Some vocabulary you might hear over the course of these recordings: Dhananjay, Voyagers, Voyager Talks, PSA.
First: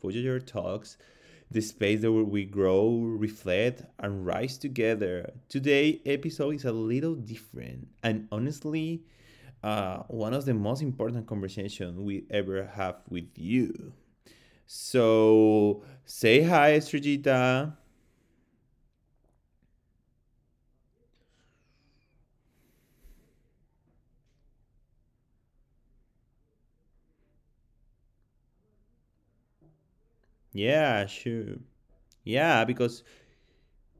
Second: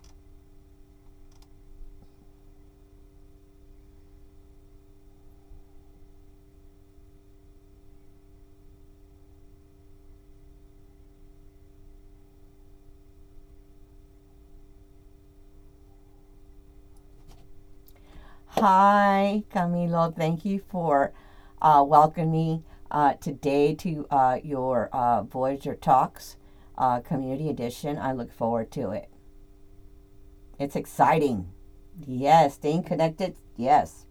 Voyager Talks, the space where we grow, reflect, and rise together. Today, episode is a little different, and honestly, one of the most important conversations we ever have with you. So, say hi, Srijita. Hi, Camilo. Thank you for welcoming me today to your Voyager Talks Community Edition. I look forward to it. It's Yeah, exciting. sure. Yes, Yeah, staying because connected. Yes,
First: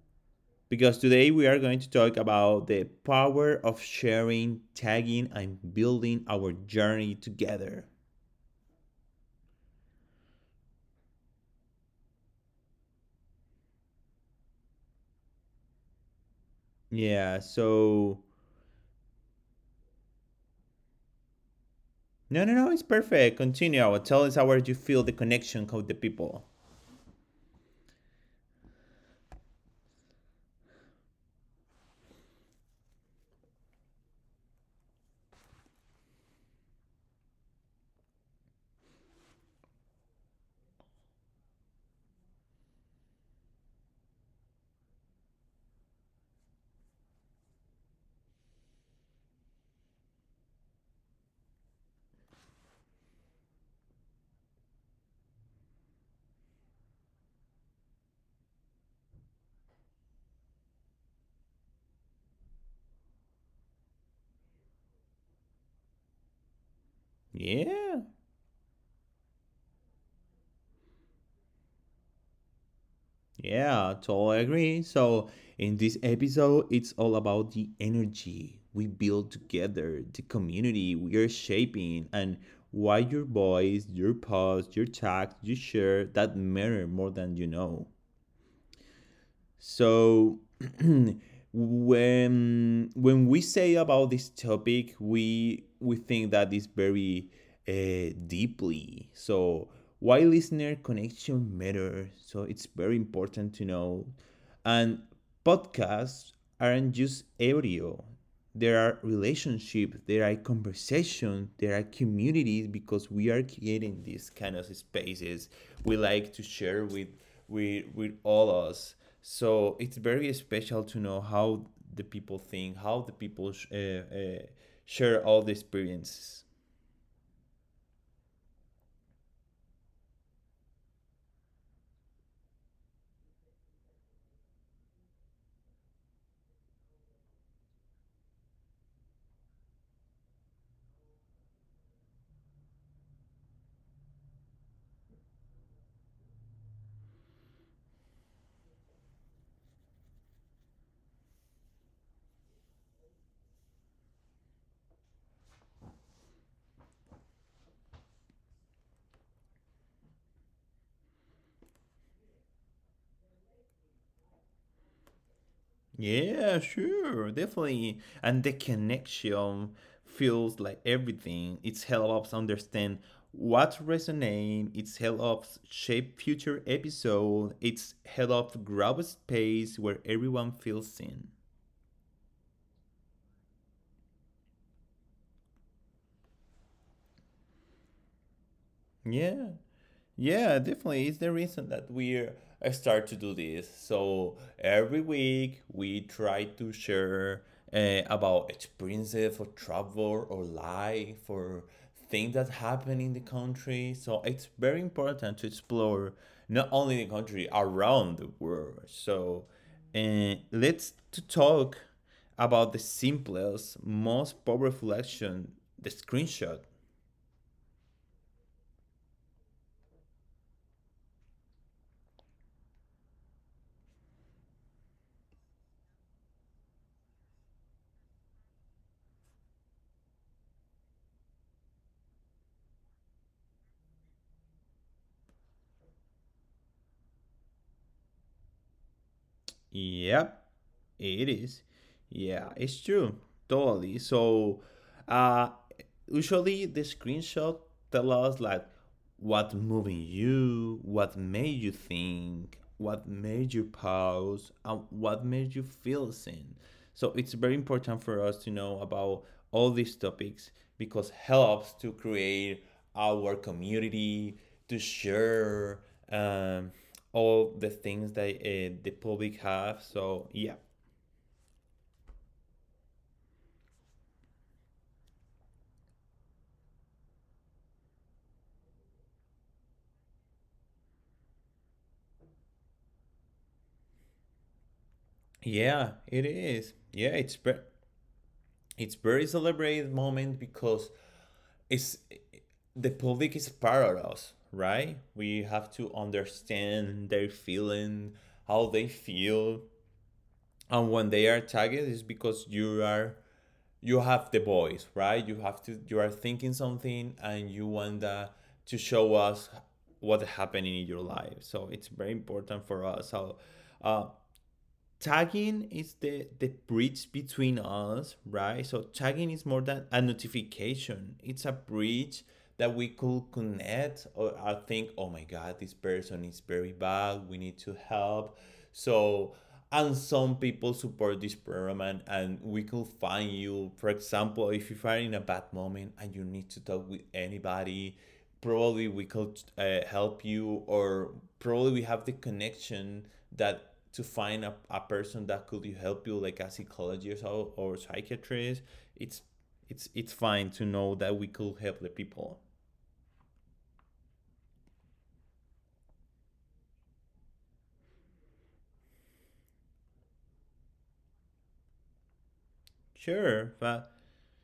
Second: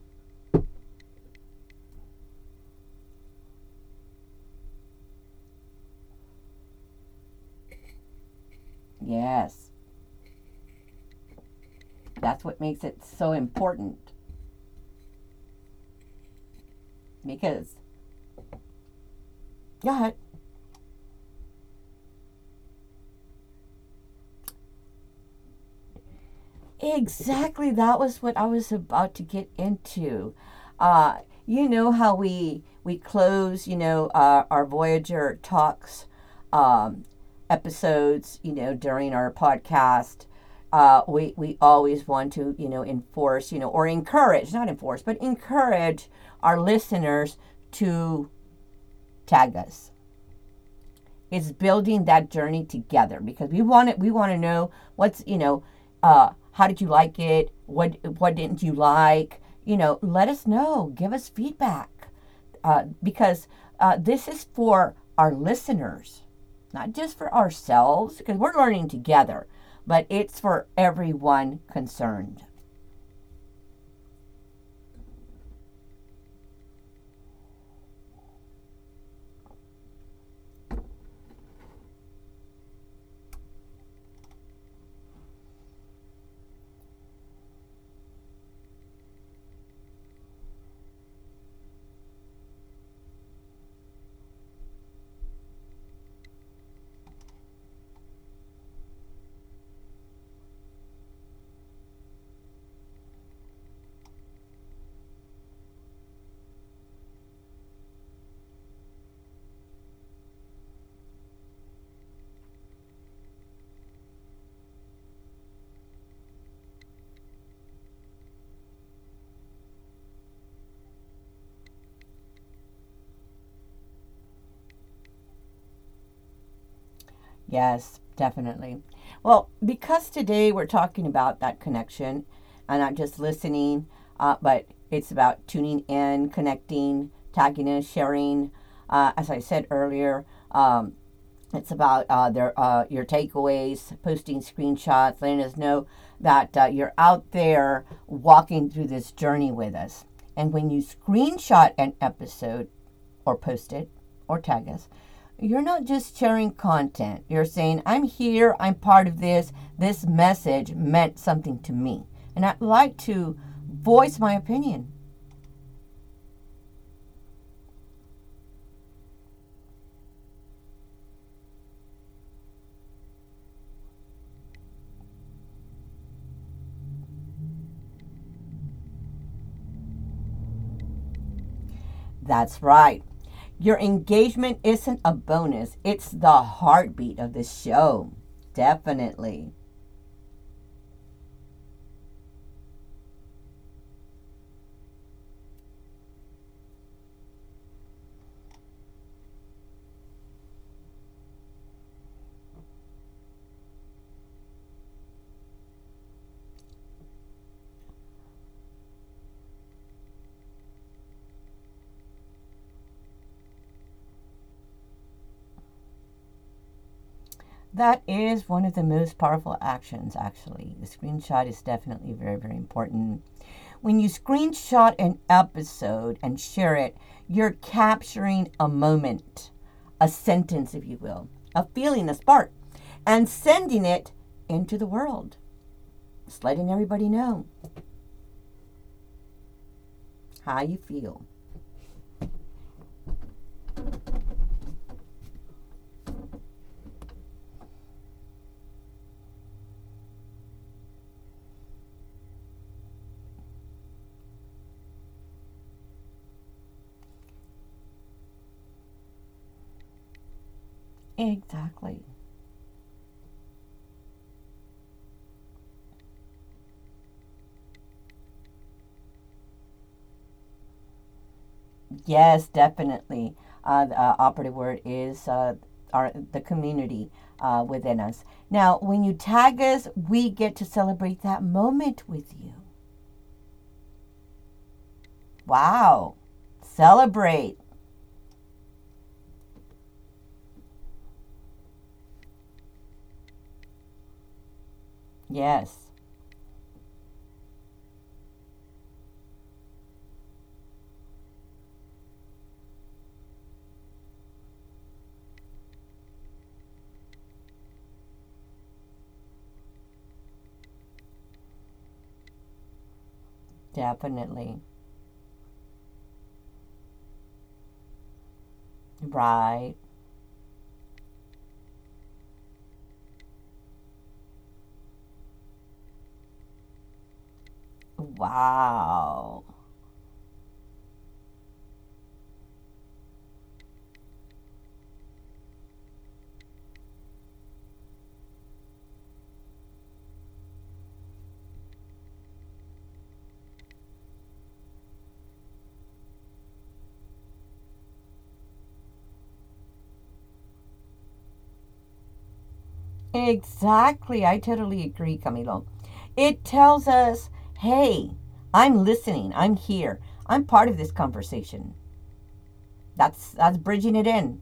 today we are going to talk about the power of sharing, tagging, and building our journey together. yes. That's what makes it so important Yeah, because. so Go ahead. no, no, no, it's perfect. Continue. Tell us how you feel the connection with the people. Exactly. That was what I was about to get into. Uh, you know how we close, our Voyager talks um, episodes, during our podcast. We always want to, enforce, or encourage, not enforce, but encourage our listeners to tag us. It's building that journey together because we want it. We want to know what's how did you like it? What didn't you like? You know, let us know. Give us feedback because this is for our listeners, not just for Yeah, ourselves because we're learning together, but it's for everyone concerned. yeah, totally agree. So, in this episode, it's all about the energy we build together, the community we are shaping, and why your voice, your post, your text, your share that matter more than you know. So when we say about this topic, we think that it's very deeply. So why listener connection matters. So it's very important to know, and podcasts aren't just audio. There are relationships, there are conversations, there are communities because we are creating these kind of spaces we like to share with all us. So it's very special to know how the people think, how the people share all the experiences. Yes, definitely. Well, because today we're talking about that connection and not just listening, but it's about tuning in, connecting, tagging in, sharing. As I said earlier, um, it's about their your takeaways, posting screenshots, letting us know that you're out there walking through this journey with us. And when you screenshot an episode, or post it, or tag us, you're not just sharing content. You're saying, "I'm here. I'm part of this. This message meant something to me, and I'd like to voice my opinion." Yeah, sure, definitely. And the connection feels like everything. It helps understand what resonates. It helps shape future episode. It helps grab a space where everyone feels seen. That's right. Your engagement isn't a bonus, it's the heartbeat of the show. Yeah. Definitely. Yeah, definitely. It's the reason that we start to do this. So every week we try to share about experiences or travel or life or things that happen in the country. So it's very important to explore not only the country around the world. So let's to talk about the simplest, most powerful action, the screenshot. That is one of the most powerful actions, actually. The screenshot is definitely very, very important. When you screenshot an episode and share it, you're capturing a moment, a sentence, if you will, a feeling, a spark, and sending it into the world. Just letting everybody know Yep. how you feel. It is. Yeah, it's true. Totally. So, uh, usually the screenshot tell us like what moving you, what made you think, what made you pause, and what made you feel seen. So it's very important for us to know about all these topics because helps to Exactly. create our community, to share um, all the things that the public have. So yeah. Yes, definitely. The operative word is our, the community within us. Now, when you tag us, we get to celebrate that moment with you. Yeah, Wow. it is. Yeah, it's Celebrate. it's very celebrated moment because it's the public is part of us, right? We have Yes, to understand their feeling, how they feel, and when they are targeted, is because you are you have the voice, right? You have to you are thinking something, and you want that to show us what happening in your life. So it's very important for us how uh, definitely. tagging is the bridge between us, right? So tagging is more Right. than a notification, it's a bridge that we could connect, or I think, oh my god, this person is very bad, we need to help. So Wow. and some people support this program, and we could find you, for example, if you are in a bad moment and you need to talk with anybody, probably we could help you, or probably we have the connection that to find a person that could help you like a psychologist or psychiatrist. It's it's it's fine to know that we could help the people. Exactly. I totally agree, Camilo. It tells us, hey, I'm listening. I'm here. I'm part of this conversation. That's Sure, that's but bridging it in.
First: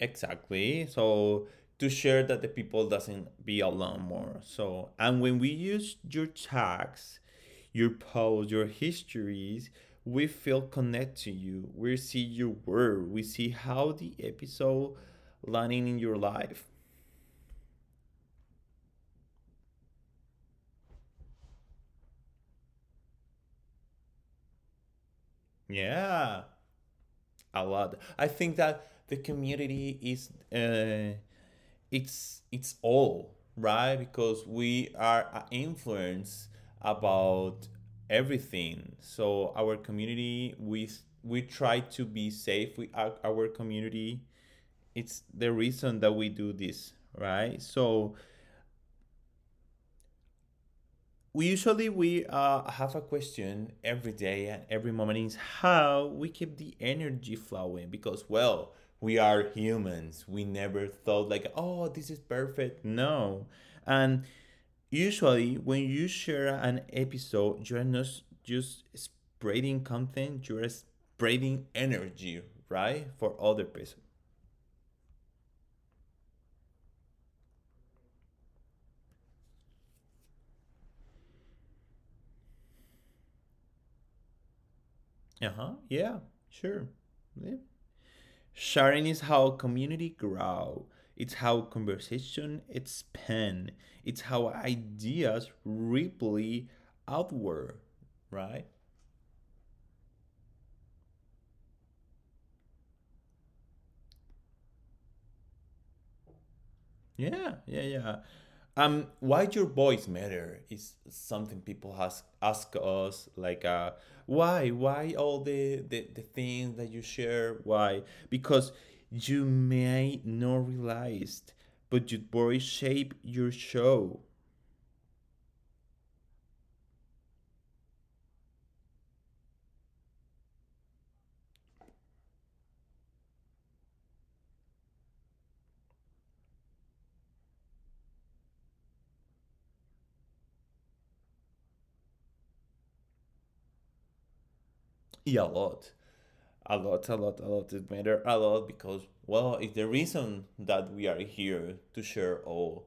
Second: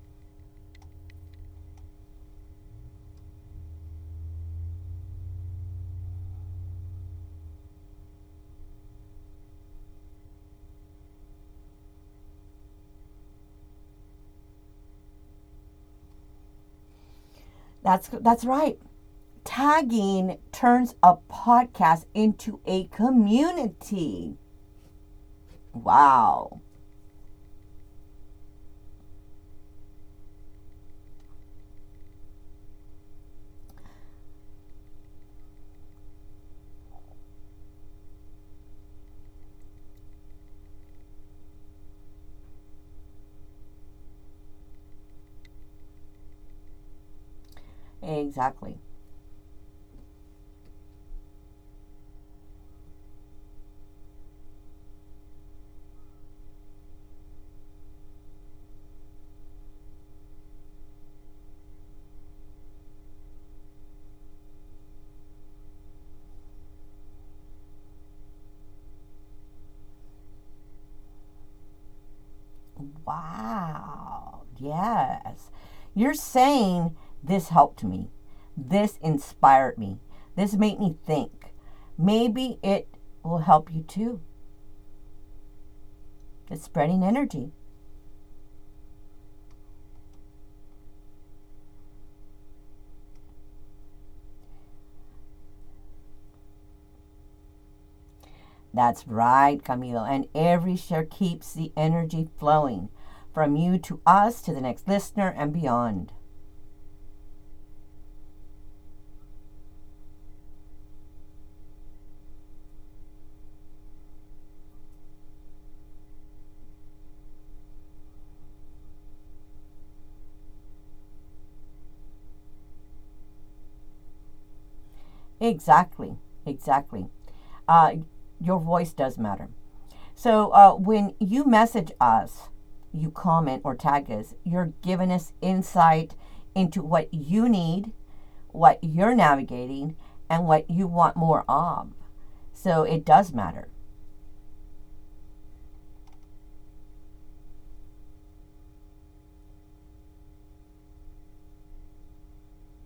exactly, so to share that the people doesn't be alone more. So and when we use your tags, your posts, your histories, we feel connected to you, we see your word, we see how the episode landing in your life. That's right. Tagging turns a podcast into a community. Yeah, Wow. a lot. I think that the community is it's all right because we are a influence about everything. So our community we try to be safe with our community. It's the reason that we do this, right? So Exactly. we usually we have a question every day, and every moment is how we keep the energy flowing, because well, we are humans, we never thought like, oh, this is perfect, no. And usually when you share an episode, you're not just spreading content, you're spreading energy, right? For other people. Wow. Yes. You're saying this helped me. This inspired me. This made me think. Maybe it will help you too. Uh-huh, yeah, It's sure, spreading energy. yeah. Sharing is how community grow. It's how conversation expand. It's how ideas ripple outward, right? That's right, Camilo. And every share keeps the energy flowing from you to us to the next listener and beyond. Yeah, yeah, yeah. Why your voice matter is something people ask us, like why all the, the things that you share, why? Because you may not realize, but your voice shape your show. Exactly. Exactly. uh, your voice does matter. So when you message us, you comment or tag us, you're giving us insight into what you need, what you're navigating, and what you want more of. So it does matter. Yeah, a lot, a lot, a lot, a lot. It matters a lot because well, it's the reason that we are here to share all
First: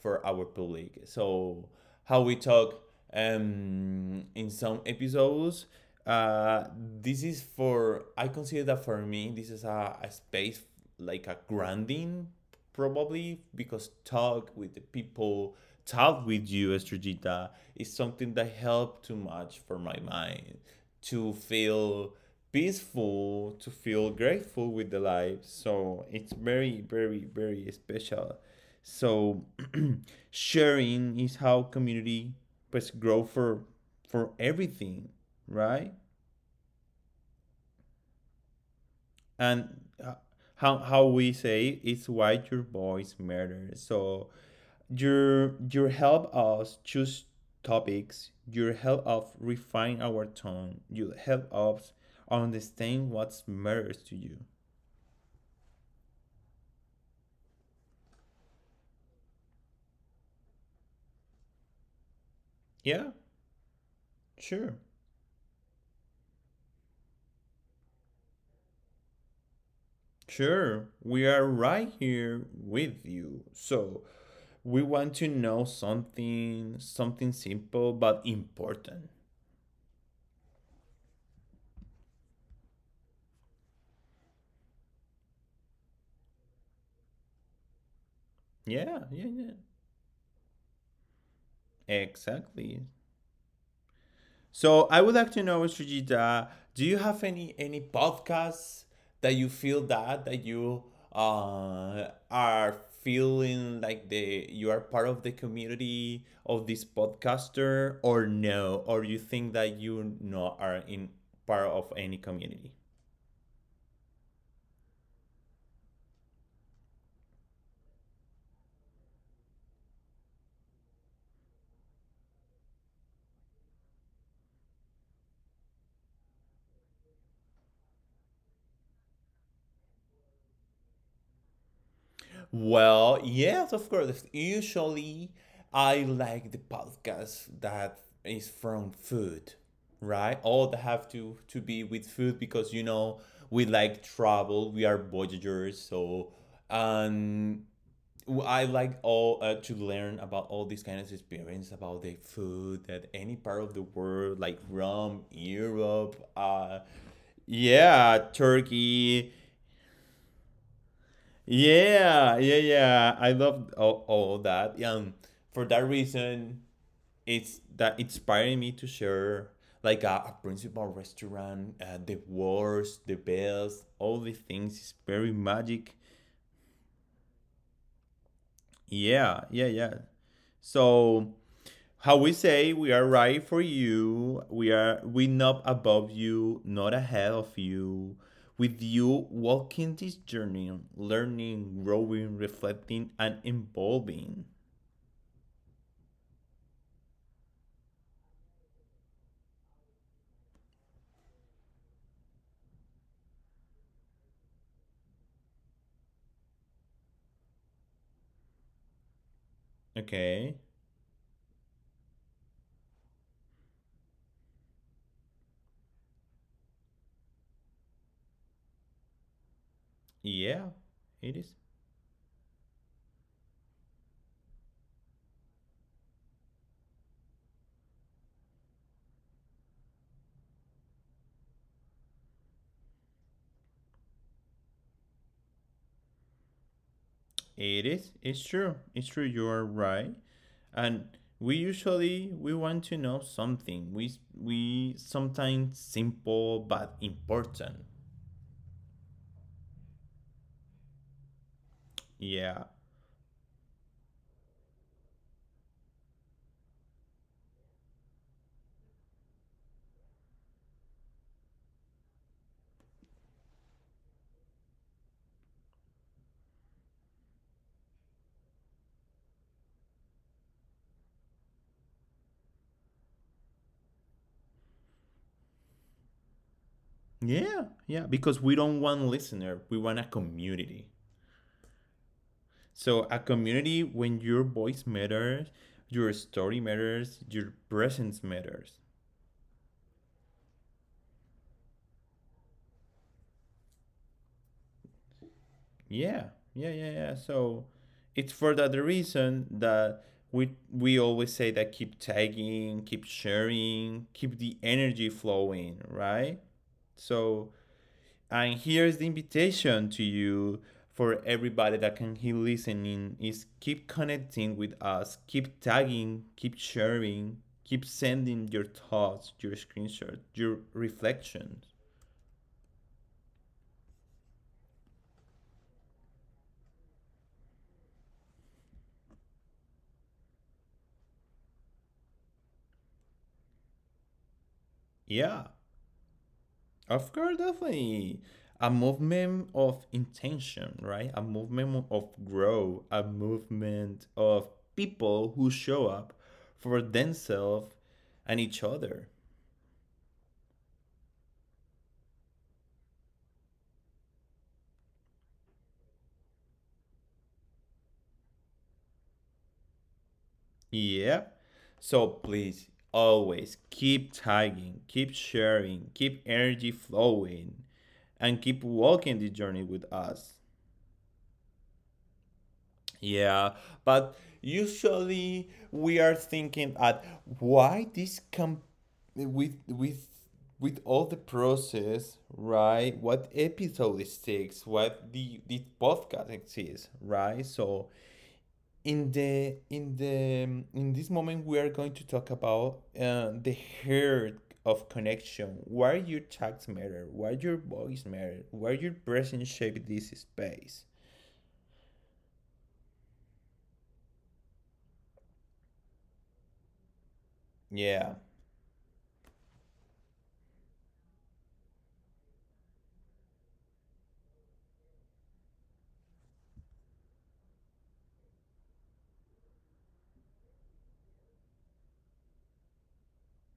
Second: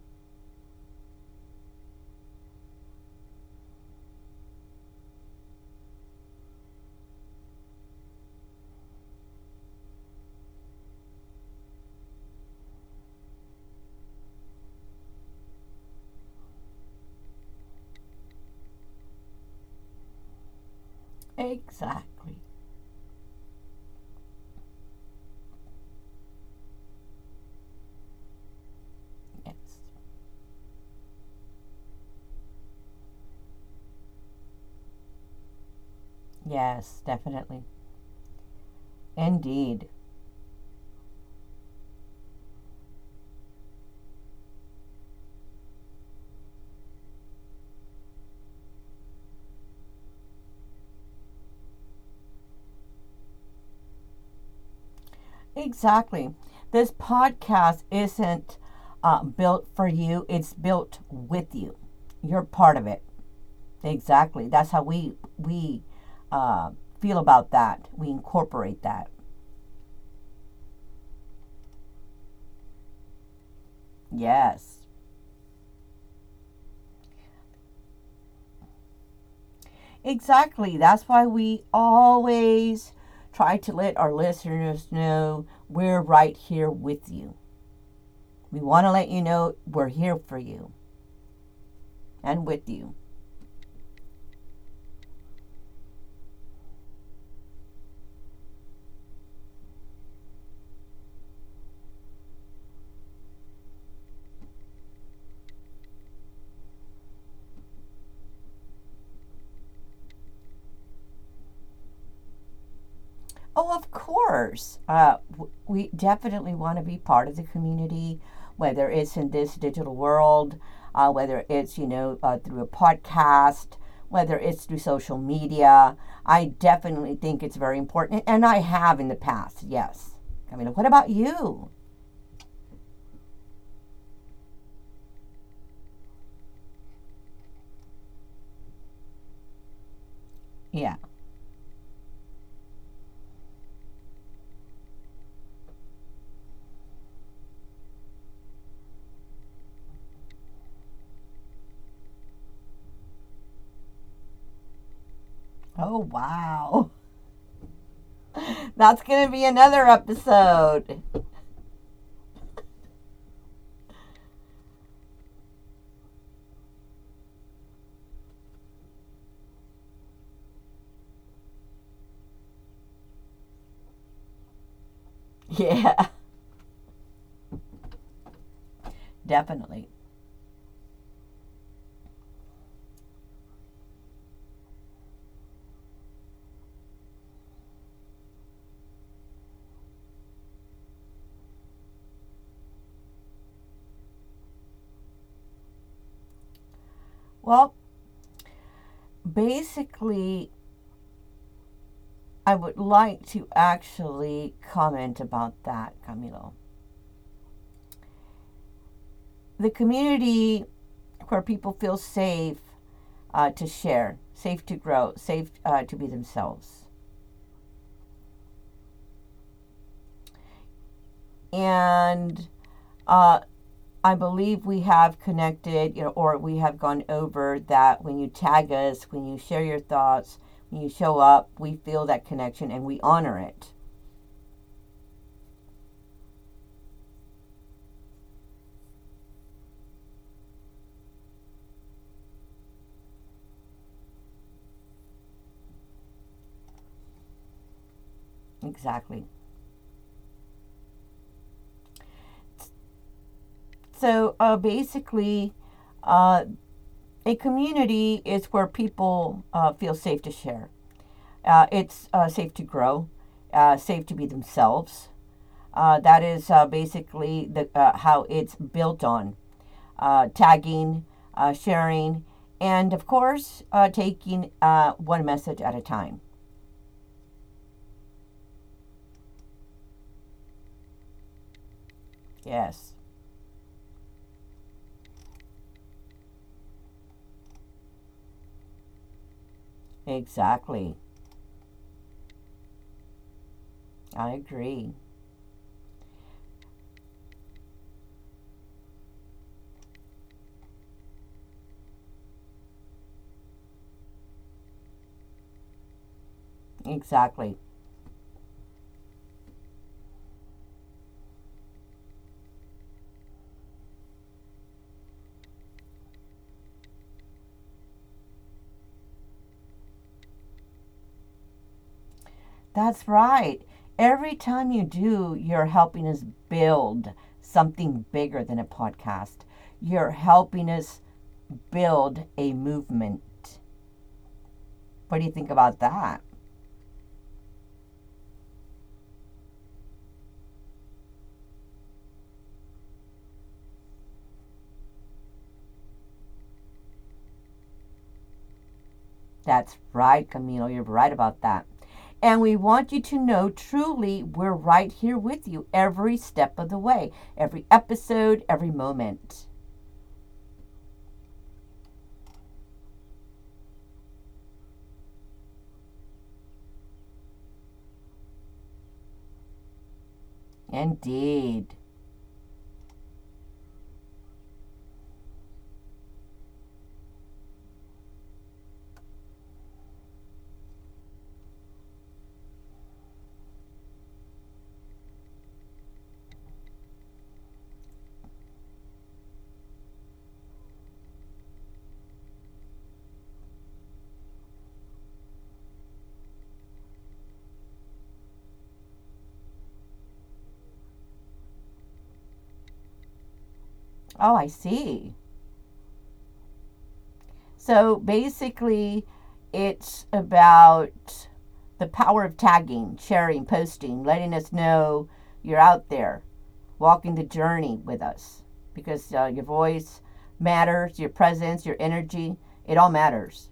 for our public. So how we talk in some episodes. Uh, this is for I consider that for me this is a space like a grounding, probably because talk with the people, talk with you, Estrogita, is something that helped too much for my mind to feel Exactly. peaceful, to feel grateful with the life. So it's very, very, very special. So Yes. sharing is how community pues grow for everything, right? Yes, definitely. And Indeed. How we say it's why your voice matters. So your help us choose topics, your help us refine our tone, you help us understand what matters to you. Exactly. This podcast isn't built for you, it's built with you. You're part of it. Yeah, Exactly. That's sure, how we we uh, feel about that. We incorporate that. sure, we are right here with you, so we Yes. want to know something, something simple but important. Exactly. That's why we always try to let our listeners know we're right here with you. We want to Yeah, let you yeah, yeah, know we're here for you and with exactly. you. So I would like to know, Sujita, do you have any podcasts that you feel that that you are feeling like the you are part of the community of this podcaster, or no, or you think that you no are in part of any community? Oh, of course. We definitely want to be part of the community, whether it's in this digital world, whether it's, through a podcast, whether it's through social media. I definitely think it's very important. And I have in the past, yes. I mean, what about you? Well, yes, of course. Usually, I like the podcast that is from food, right? All that Yeah. have to be with food because you know we like travel. We are voyagers, so um, I like all to learn about all these kind of experience about the food at any part of the world, like Rome, Oh, Europe, wow. yeah, That's going Turkey, to be another episode. yeah, yeah, yeah. I love all that. For that reason, it's that inspiring me to share like a principal restaurant, the worst, the best, all the things is very magic. Yeah, Yeah, yeah, definitely. yeah. So how we say we are right for you, we are we not above you, not ahead of you. With you walking this journey, learning, growing, reflecting, and evolving. Well, basically, I would like to actually comment about that, Camilo. The Okay. community where people feel safe to share, safe to grow, safe to be themselves. Yeah, it is. And uh, I believe we have connected, or we have gone over that when you tag us, when you share your thoughts, when you show up, we feel that connection and we honor it. It is. It's true. It's true. You are right. And we usually we want to know something. We we sometimes simple but important. Exactly. Yeah. So basically, uh, A community is where people feel safe to share. It's safe to grow, safe to be themselves. That is basically how it's built on tagging, sharing, and of course, taking one message at a time. Yeah. Yeah. Because we don't want listener. We want a community. Yes, So a community when your voice matters, your story matters, your presence matters. exactly. I agree. Yeah, yeah, yeah, yeah. So it's for that reason that we always say that keep tagging, keep sharing, keep the energy flowing, right? So Exactly. and here's the invitation to you, for everybody that can keep listening, is keep connecting with us, keep tagging, keep sharing, keep sending your thoughts, your screenshots, your reflections. That's right. Every time you do, you're helping us build something bigger than a podcast. You're helping us build a movement. What do you Yeah. think about that? Of course, definitely. A movement of intention, right? A movement of growth, a movement of people who show up for themselves and each other. That's right, Camilo. You're right about that. And we want you to know truly we're right here with you every step of the way, every episode, every moment. Yep. So please always keep tagging, keep sharing, keep energy flowing, and keep walking this journey with us. Indeed. Yeah, but usually we are thinking at why this com, with with with all the process, right? What episode it takes, what the podcast exists, right? So in the in this moment we are going to talk about the hurt of connection. Why your tags matter? Why your voice matter? Why your presence shape this space? Oh, I see. So Yeah. basically, it's about the power of tagging, sharing, posting, letting us know you're out there, walking the journey with us, because your voice matters, your presence, your energy, it all matters.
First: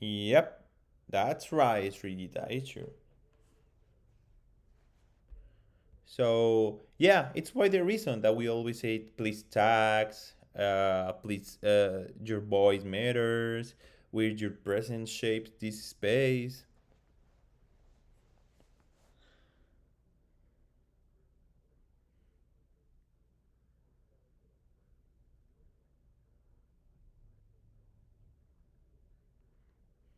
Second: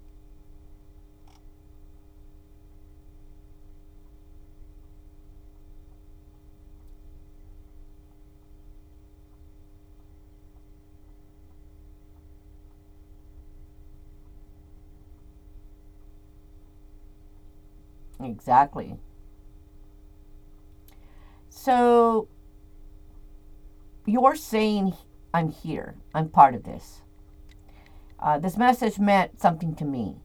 Yep, that's right, Rita. It's true. So yeah, it's why the reason that we always say please tax, please your voice matters, with your presence shapes this space. Exactly. So you're saying, I'm here, I'm part of this. This message meant something to me.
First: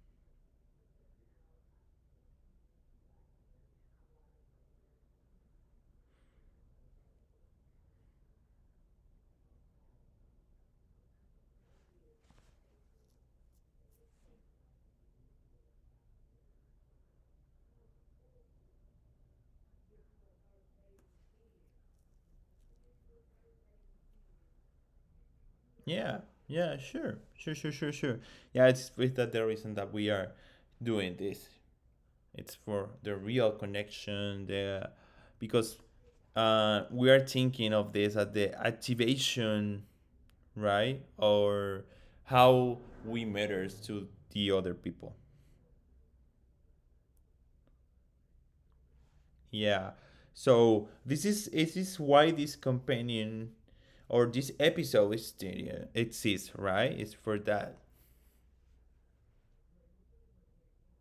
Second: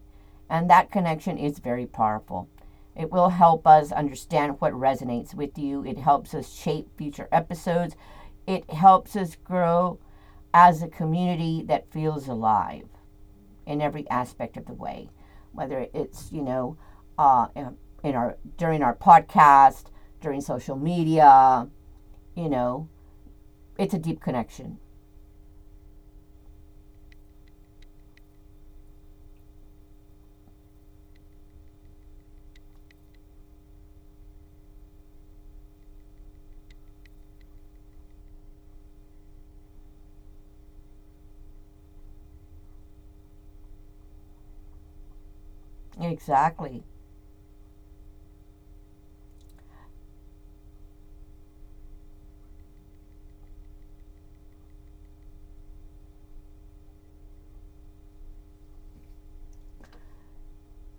And that connection is very powerful. It will help us understand what resonates with you. It helps us shape future episodes. It helps us grow as a community that feels alive in every aspect of the way, whether it's, you know, in our during our podcast, during social media, you know, it's a deep connection. Yeah, yeah, sure, sure, sure, sure, sure. Yeah, it's with that the reason that we are doing this. It's for the real connection, the because we are thinking of this as the activation, right? Or how we matters to the other people. Exactly. Yeah. So this is why this companion or this episode is exists, right? It's for that.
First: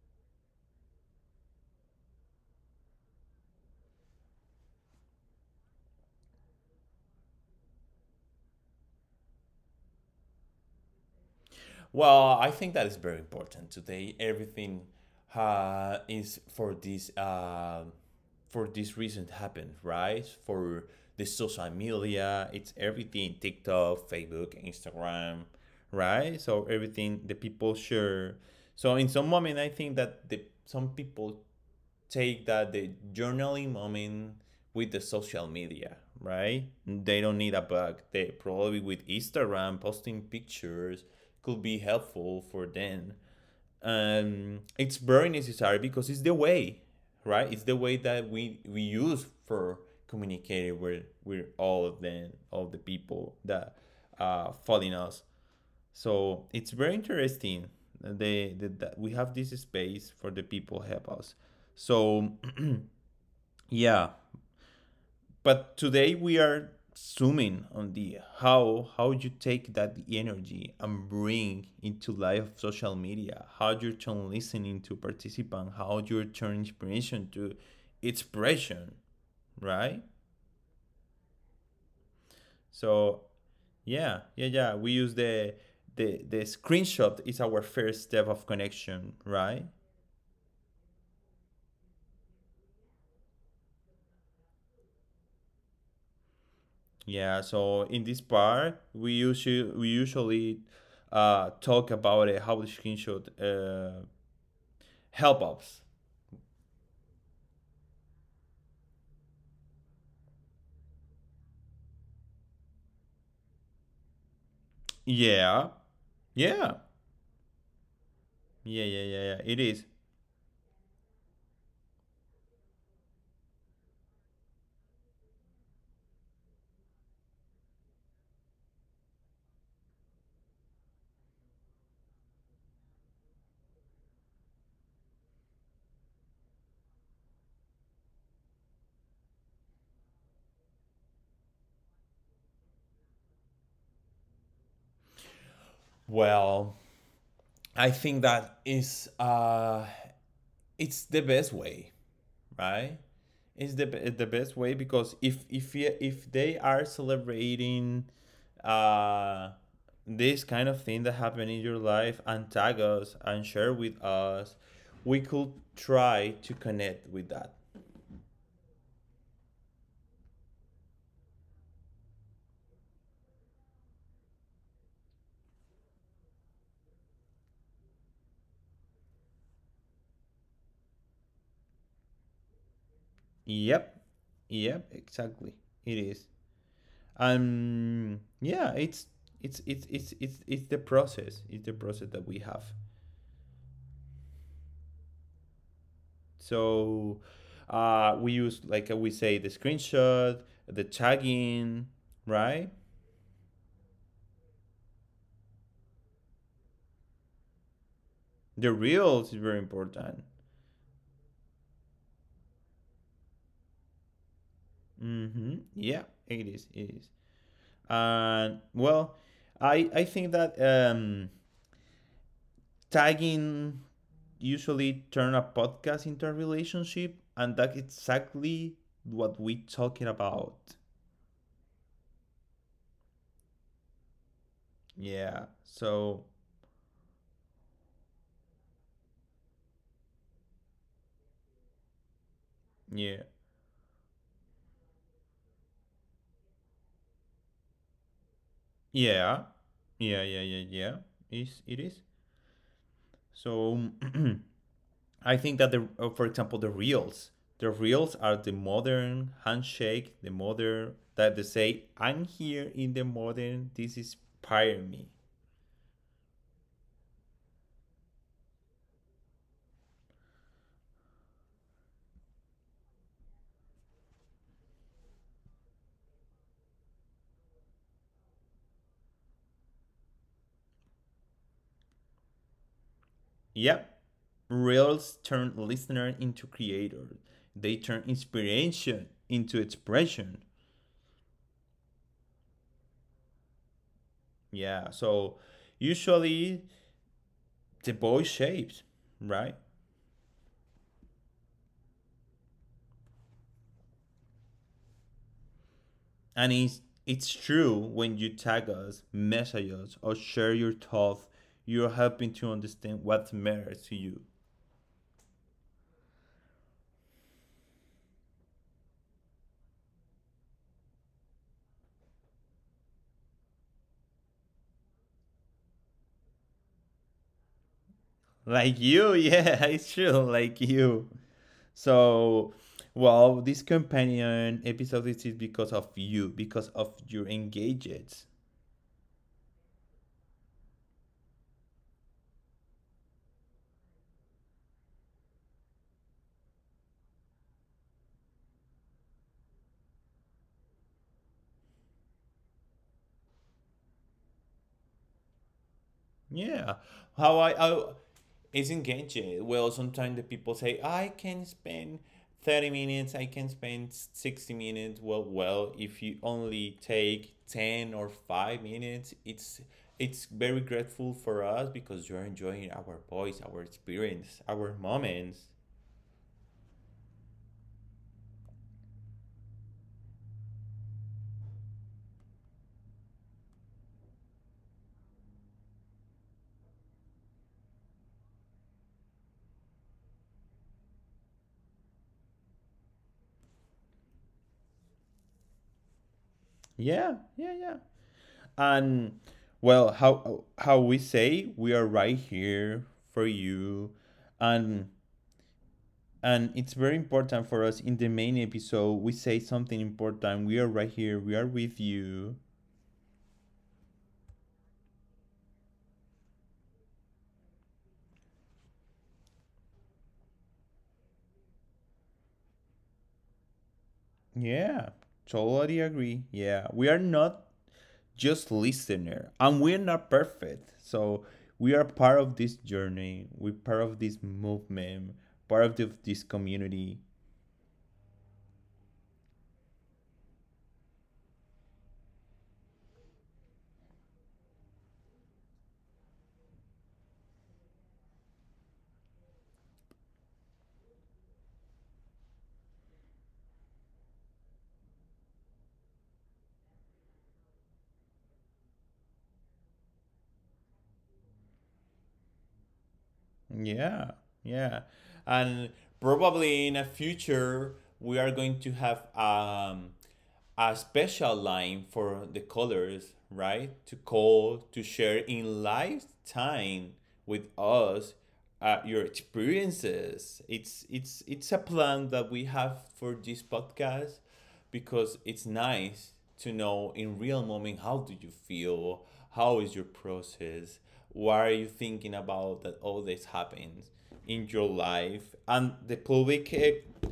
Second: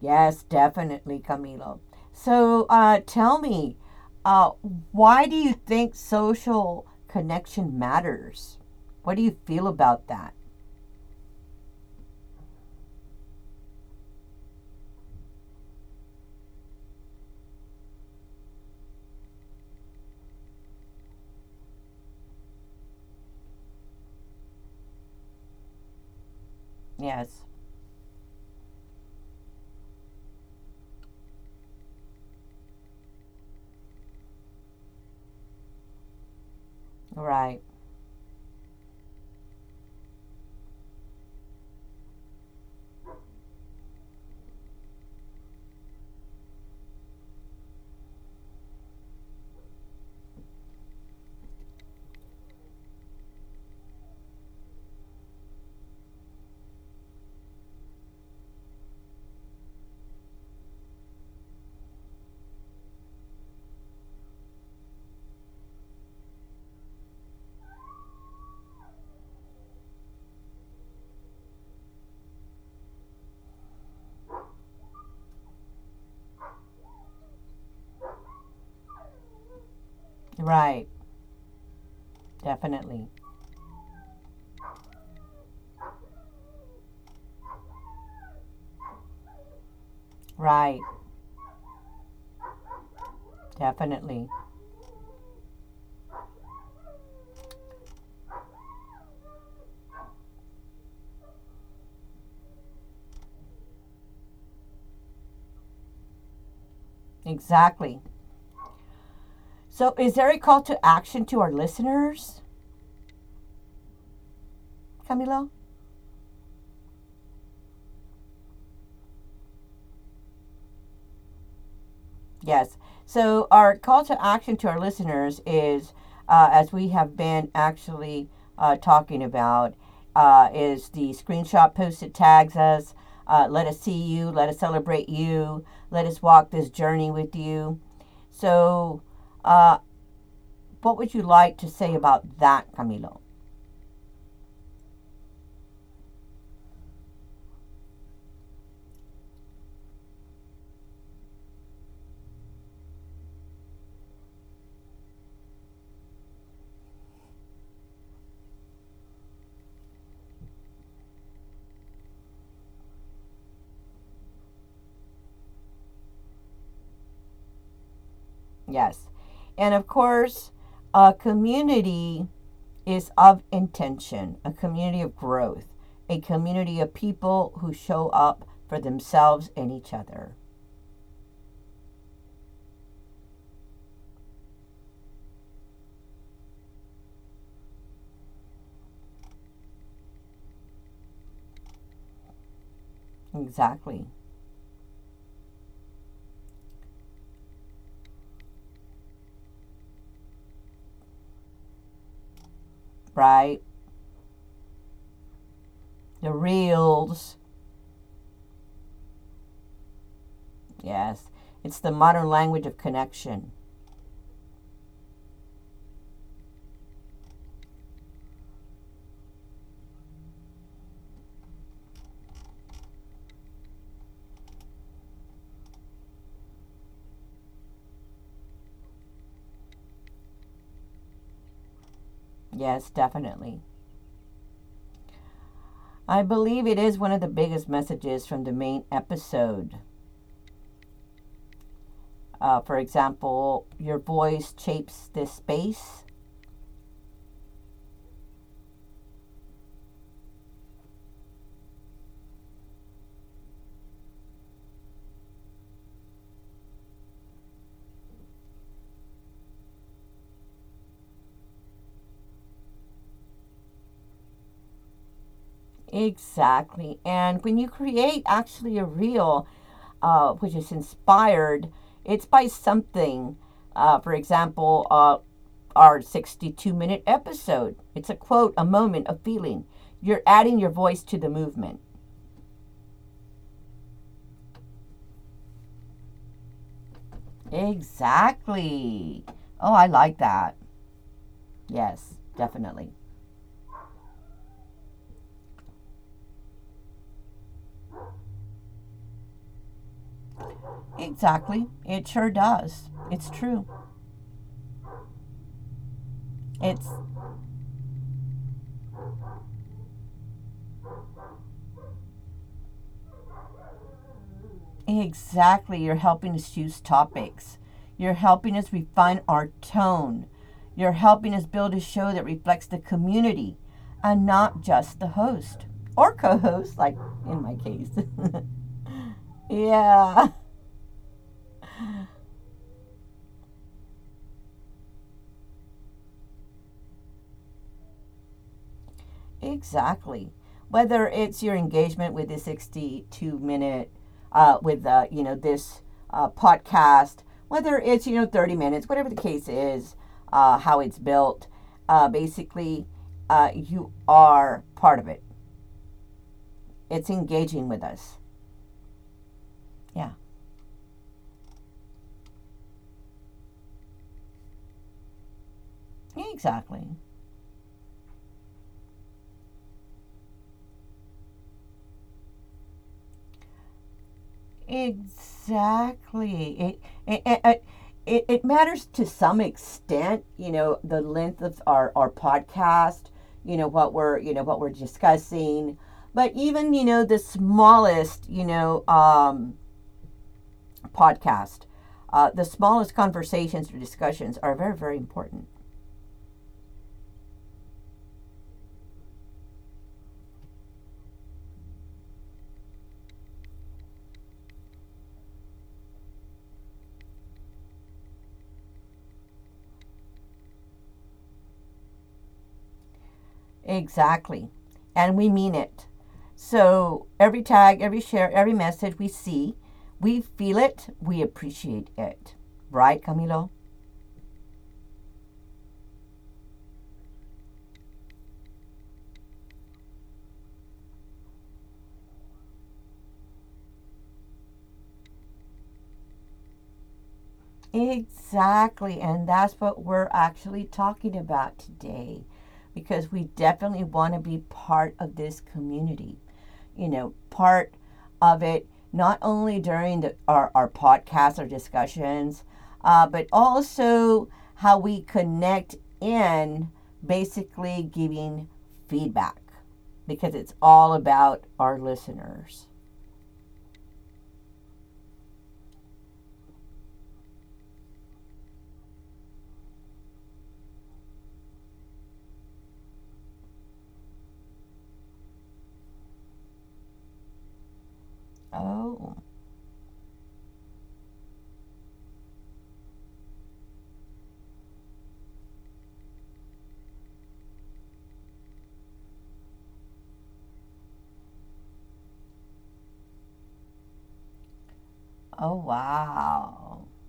Yes, definitely, Camilo. So, tell me, uh, why do you think social connection matters? What do you feel about that? Well, I think that is very important today. Everything is for this reason happened, right? For the social media, it's everything TikTok, Facebook, Instagram, right? So everything the Yes, people share. So in some moment, I think that the some people take that the journaling moment with the social media, right? They don't need right, a bug. They probably with Instagram posting pictures could be helpful for them. It's very necessary because it's the way, right? It's the way that we use for communicating with all of them, all the people that following us. So it's very interesting. They, that we have this space for the people help us. So yeah, but today we are zooming on the how you take that energy and bring into life of social media, how you turn listening to participant, how you turn inspiration to expression, right? right, definitely, So yeah. We use the screenshot is our first step of connection, right? right, definitely, Yeah. So in this part, we usually talk about how the screenshot help ups. exactly. So, is there a call to action to our listeners, Camilo? Yeah. Yeah. Yeah It is. Yes. So our call to action to our listeners is, as we have been actually talking about, is the screenshot post that tags us. Let us see you. Let us celebrate you. Let us walk this journey with you. So, uh, what would you like to say about that, Camilo? Well, I think that is it's the best way, right? It's the best way because if if they are celebrating uh this kind of thing that happened in your life and tag us and share with us, we could try to connect with that. Yes. And of course, community is of intention, a community of growth, a community of people who show up for themselves and each other. Yep. Yep, exactly. It is. And yeah it's the process, that we have. Exactly, So we use like, we say the screenshot, the tagging, right? right? The reels, The reels is very important. yes. It's the modern language of connection. Mm-hmm. Yeah, it is, it is. And well, I think that tagging usually turn a podcast into a relationship, and that's exactly what we are talking about. Yes, definitely. Yeah. I So believe it is one of the biggest messages from the main episode. For yeah, example, your voice shapes this space. yeah, yeah. Is it is? So I think that for example, the reels. The reels are the modern handshake. The modern that they say, "I'm here in the modern. This inspire me." Exactly. And when you create actually a reel, which is inspired, it's by something. For example, our 62-minute minute episode. It's a quote, a moment, a feeling. You're adding your voice to the movement. Yep. Reels turn listener into creator. They turn inspiration Exactly. into Oh, I like expression. that. Yes, definitely. Yeah. So usually the boy shapes, right? Exactly. It sure does. It's true. And It's it's true. When you tag us, message us, or share your thoughts, you're helping to understand what matters to you. Exactly. You're helping us choose topics. You're helping us refine our tone. You're helping us build a show that reflects the community and not just the host or co host, like in my case. Like you, yeah, it's true, yeah. like you. So, well, this companion episode is because of you, because of your engagements. Exactly. Whether it's your engagement with the 62-minute minute, with you know this podcast, whether it's you know 30 minutes, whatever the case is, how it's built, basically, you are part of it. Yeah. It's How engaging with I us. it's engaging. Well, Yeah. sometimes the people say, I can spend 30 minutes, I can spend 60 minutes. Well, if you only Exactly. take 10 or 5 minutes, it's very grateful for us because you're enjoying our voice, our experience, our moments. Exactly. It, it, it- it matters to some extent, you know, the length of our podcast, you know, you know, what we're discussing. But even, you know, the smallest, you know, podcast, the smallest conversations or discussions are very, very important. Yeah. And well, how we say, we are right here for you. And it's very important for us. In the main episode we say something important: we are right here, we are with you. Exactly. And we mean it. So every tag, every share, every message we see, we feel it, we appreciate it. Right, Camilo? Yeah, totally agree. Yeah, we are not just listener, and we're not perfect. So we are part of this journey, we're part of this movement, part of this community. Exactly. And that's what we're actually talking about today because we definitely want to be part of this community. You know, part of it, not only during our podcasts, or discussions, but also how we connect in basically giving feedback because it's all about our listeners. Yeah, yeah. And probably in a future we are going to have, a special line for the colors, right? To call, to share in lifetime with us your Oh, experiences. It's a plan that we have for this podcast because it's nice to know in real moment how do you feel, how is your process, what are you thinking about that all this happens in your life, oh, and the public wow.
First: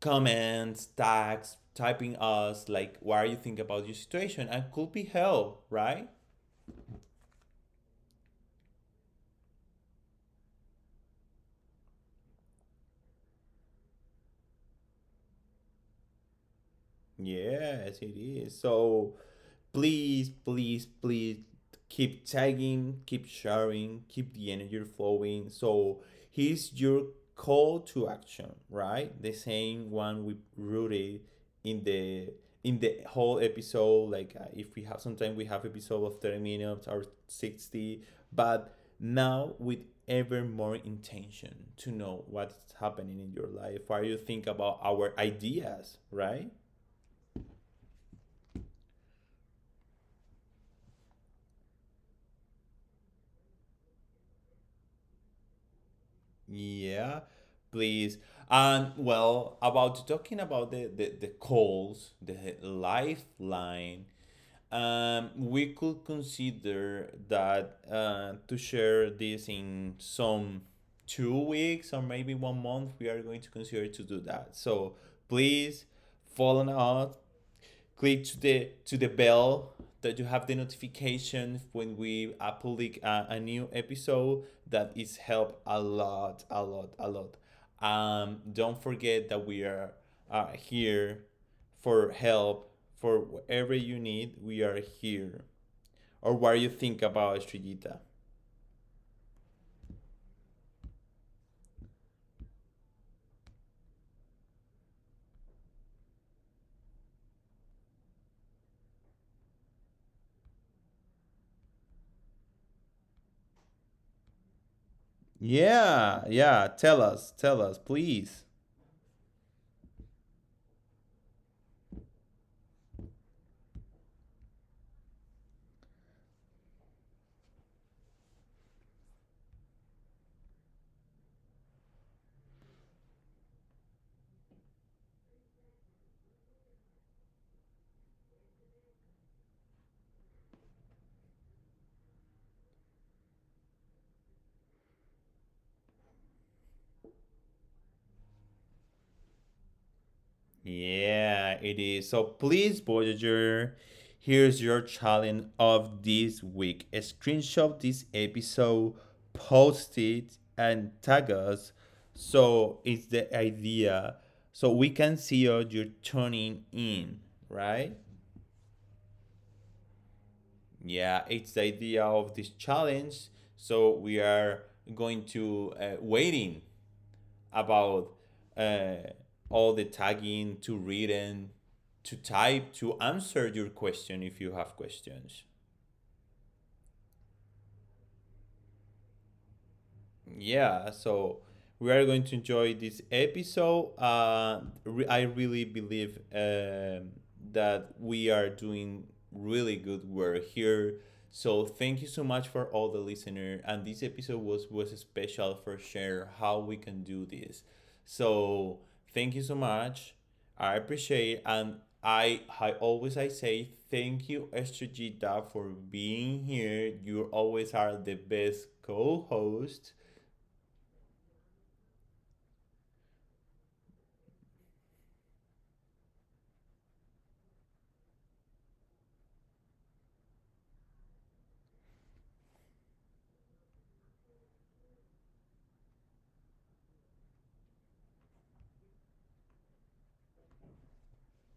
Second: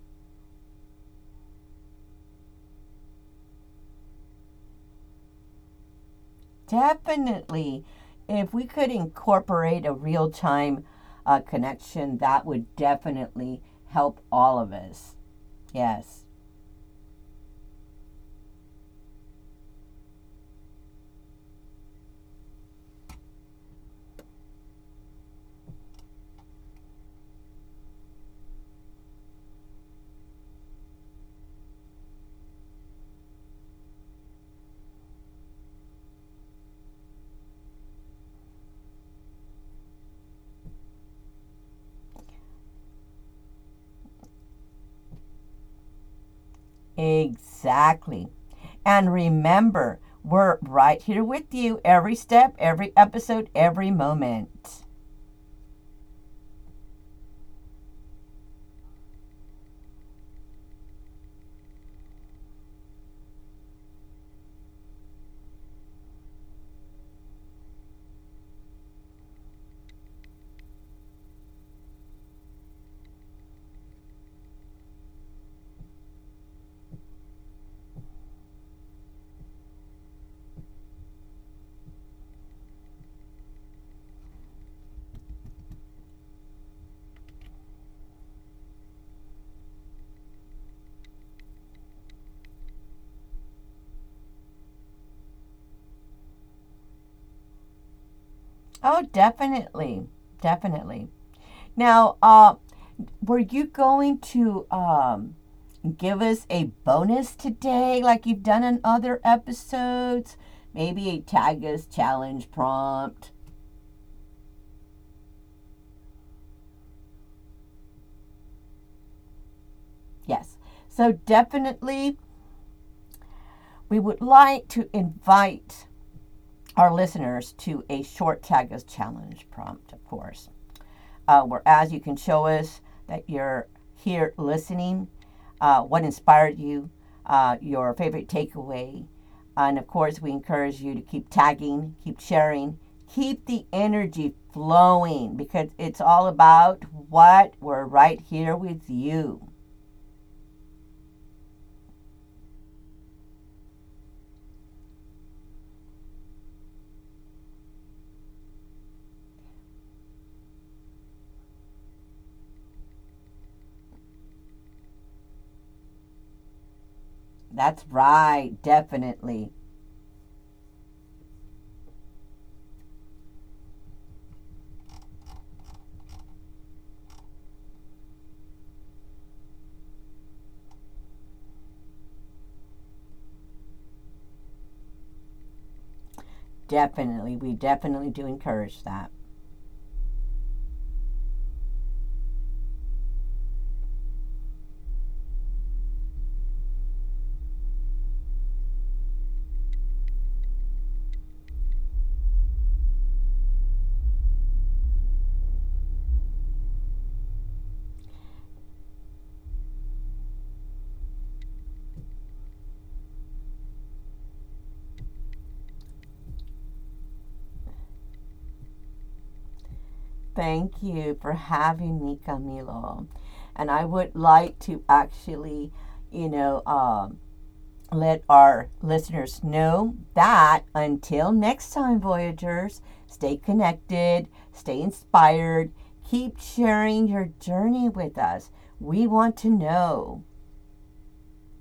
comments, tags, typing us, like what do you think about your situation and could be help, right? Definitely. If we could incorporate a real time connection, that would definitely help all of us. Yes, Yes, it is. So please keep tagging, keep sharing, keep the energy flowing. So here's your call to action, right? The same one we rooted in the in the whole episode. Like if we have, sometimes we have episode of 30 minutes or 60, but now with ever more intention to know what's happening in your life. Why you think about our ideas, right? exactly. And remember, we're right here with you every step, every episode, every moment. Yeah, please. And well, about talking about the calls, the lifeline. We could consider that, to share this in some 2 weeks or maybe 1 month. We are going to consider to do that. So please follow us, click to the bell, that you have the notification when we public a new episode. That is help a lot. Don't forget that we are here for help. For whatever you need, we are here. Or what do you think about Estrellita? Oh, definitely. Definitely. Now, were you going to give us a bonus today, like you've done in other episodes? Maybe a tag us challenge prompt. Yeah Tell us, tell us, please. Yes. So, definitely, we would like to invite our listeners to a short tag us challenge prompt, of course. Whereas you can show us that you're here listening, what inspired you, your favorite takeaway. And of course, we encourage you to keep tagging, keep sharing, keep the energy flowing because it's all about what we're right here with you. Yeah, it is. So please, Voyager, here's your challenge of this week. Screenshot this episode, post it, and tag us. So it's the idea. So we can see what you're tuning in, That's right? right, definitely. Yeah, it's the idea of this challenge. So we are going to, waiting about uh, all the tagging, to reading, to type, to answer your question if you have questions. Definitely. We definitely do encourage that. Yeah, so we are going to enjoy this episode. I really believe that we are doing really good work here. So thank you so much for all the listener. And this episode was special for share how we can do this. So thank you so much. I appreciate. And I say thank you, Estrogita, for being here. You always are the best co-host. Thank you for having me, Camilo. And I would like to actually, you know, um, let our listeners know that until next time, Voyagers, stay connected, stay inspired, keep sharing your journey with us. We want to know.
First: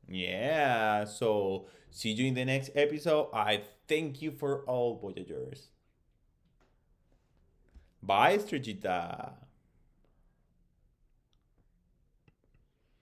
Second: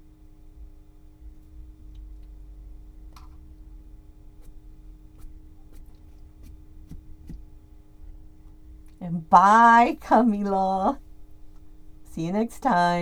Yeah, so see you in the next episode. I thank you for all Voyagers. Bye, And Estrellita. bye, Camilo. See you next time.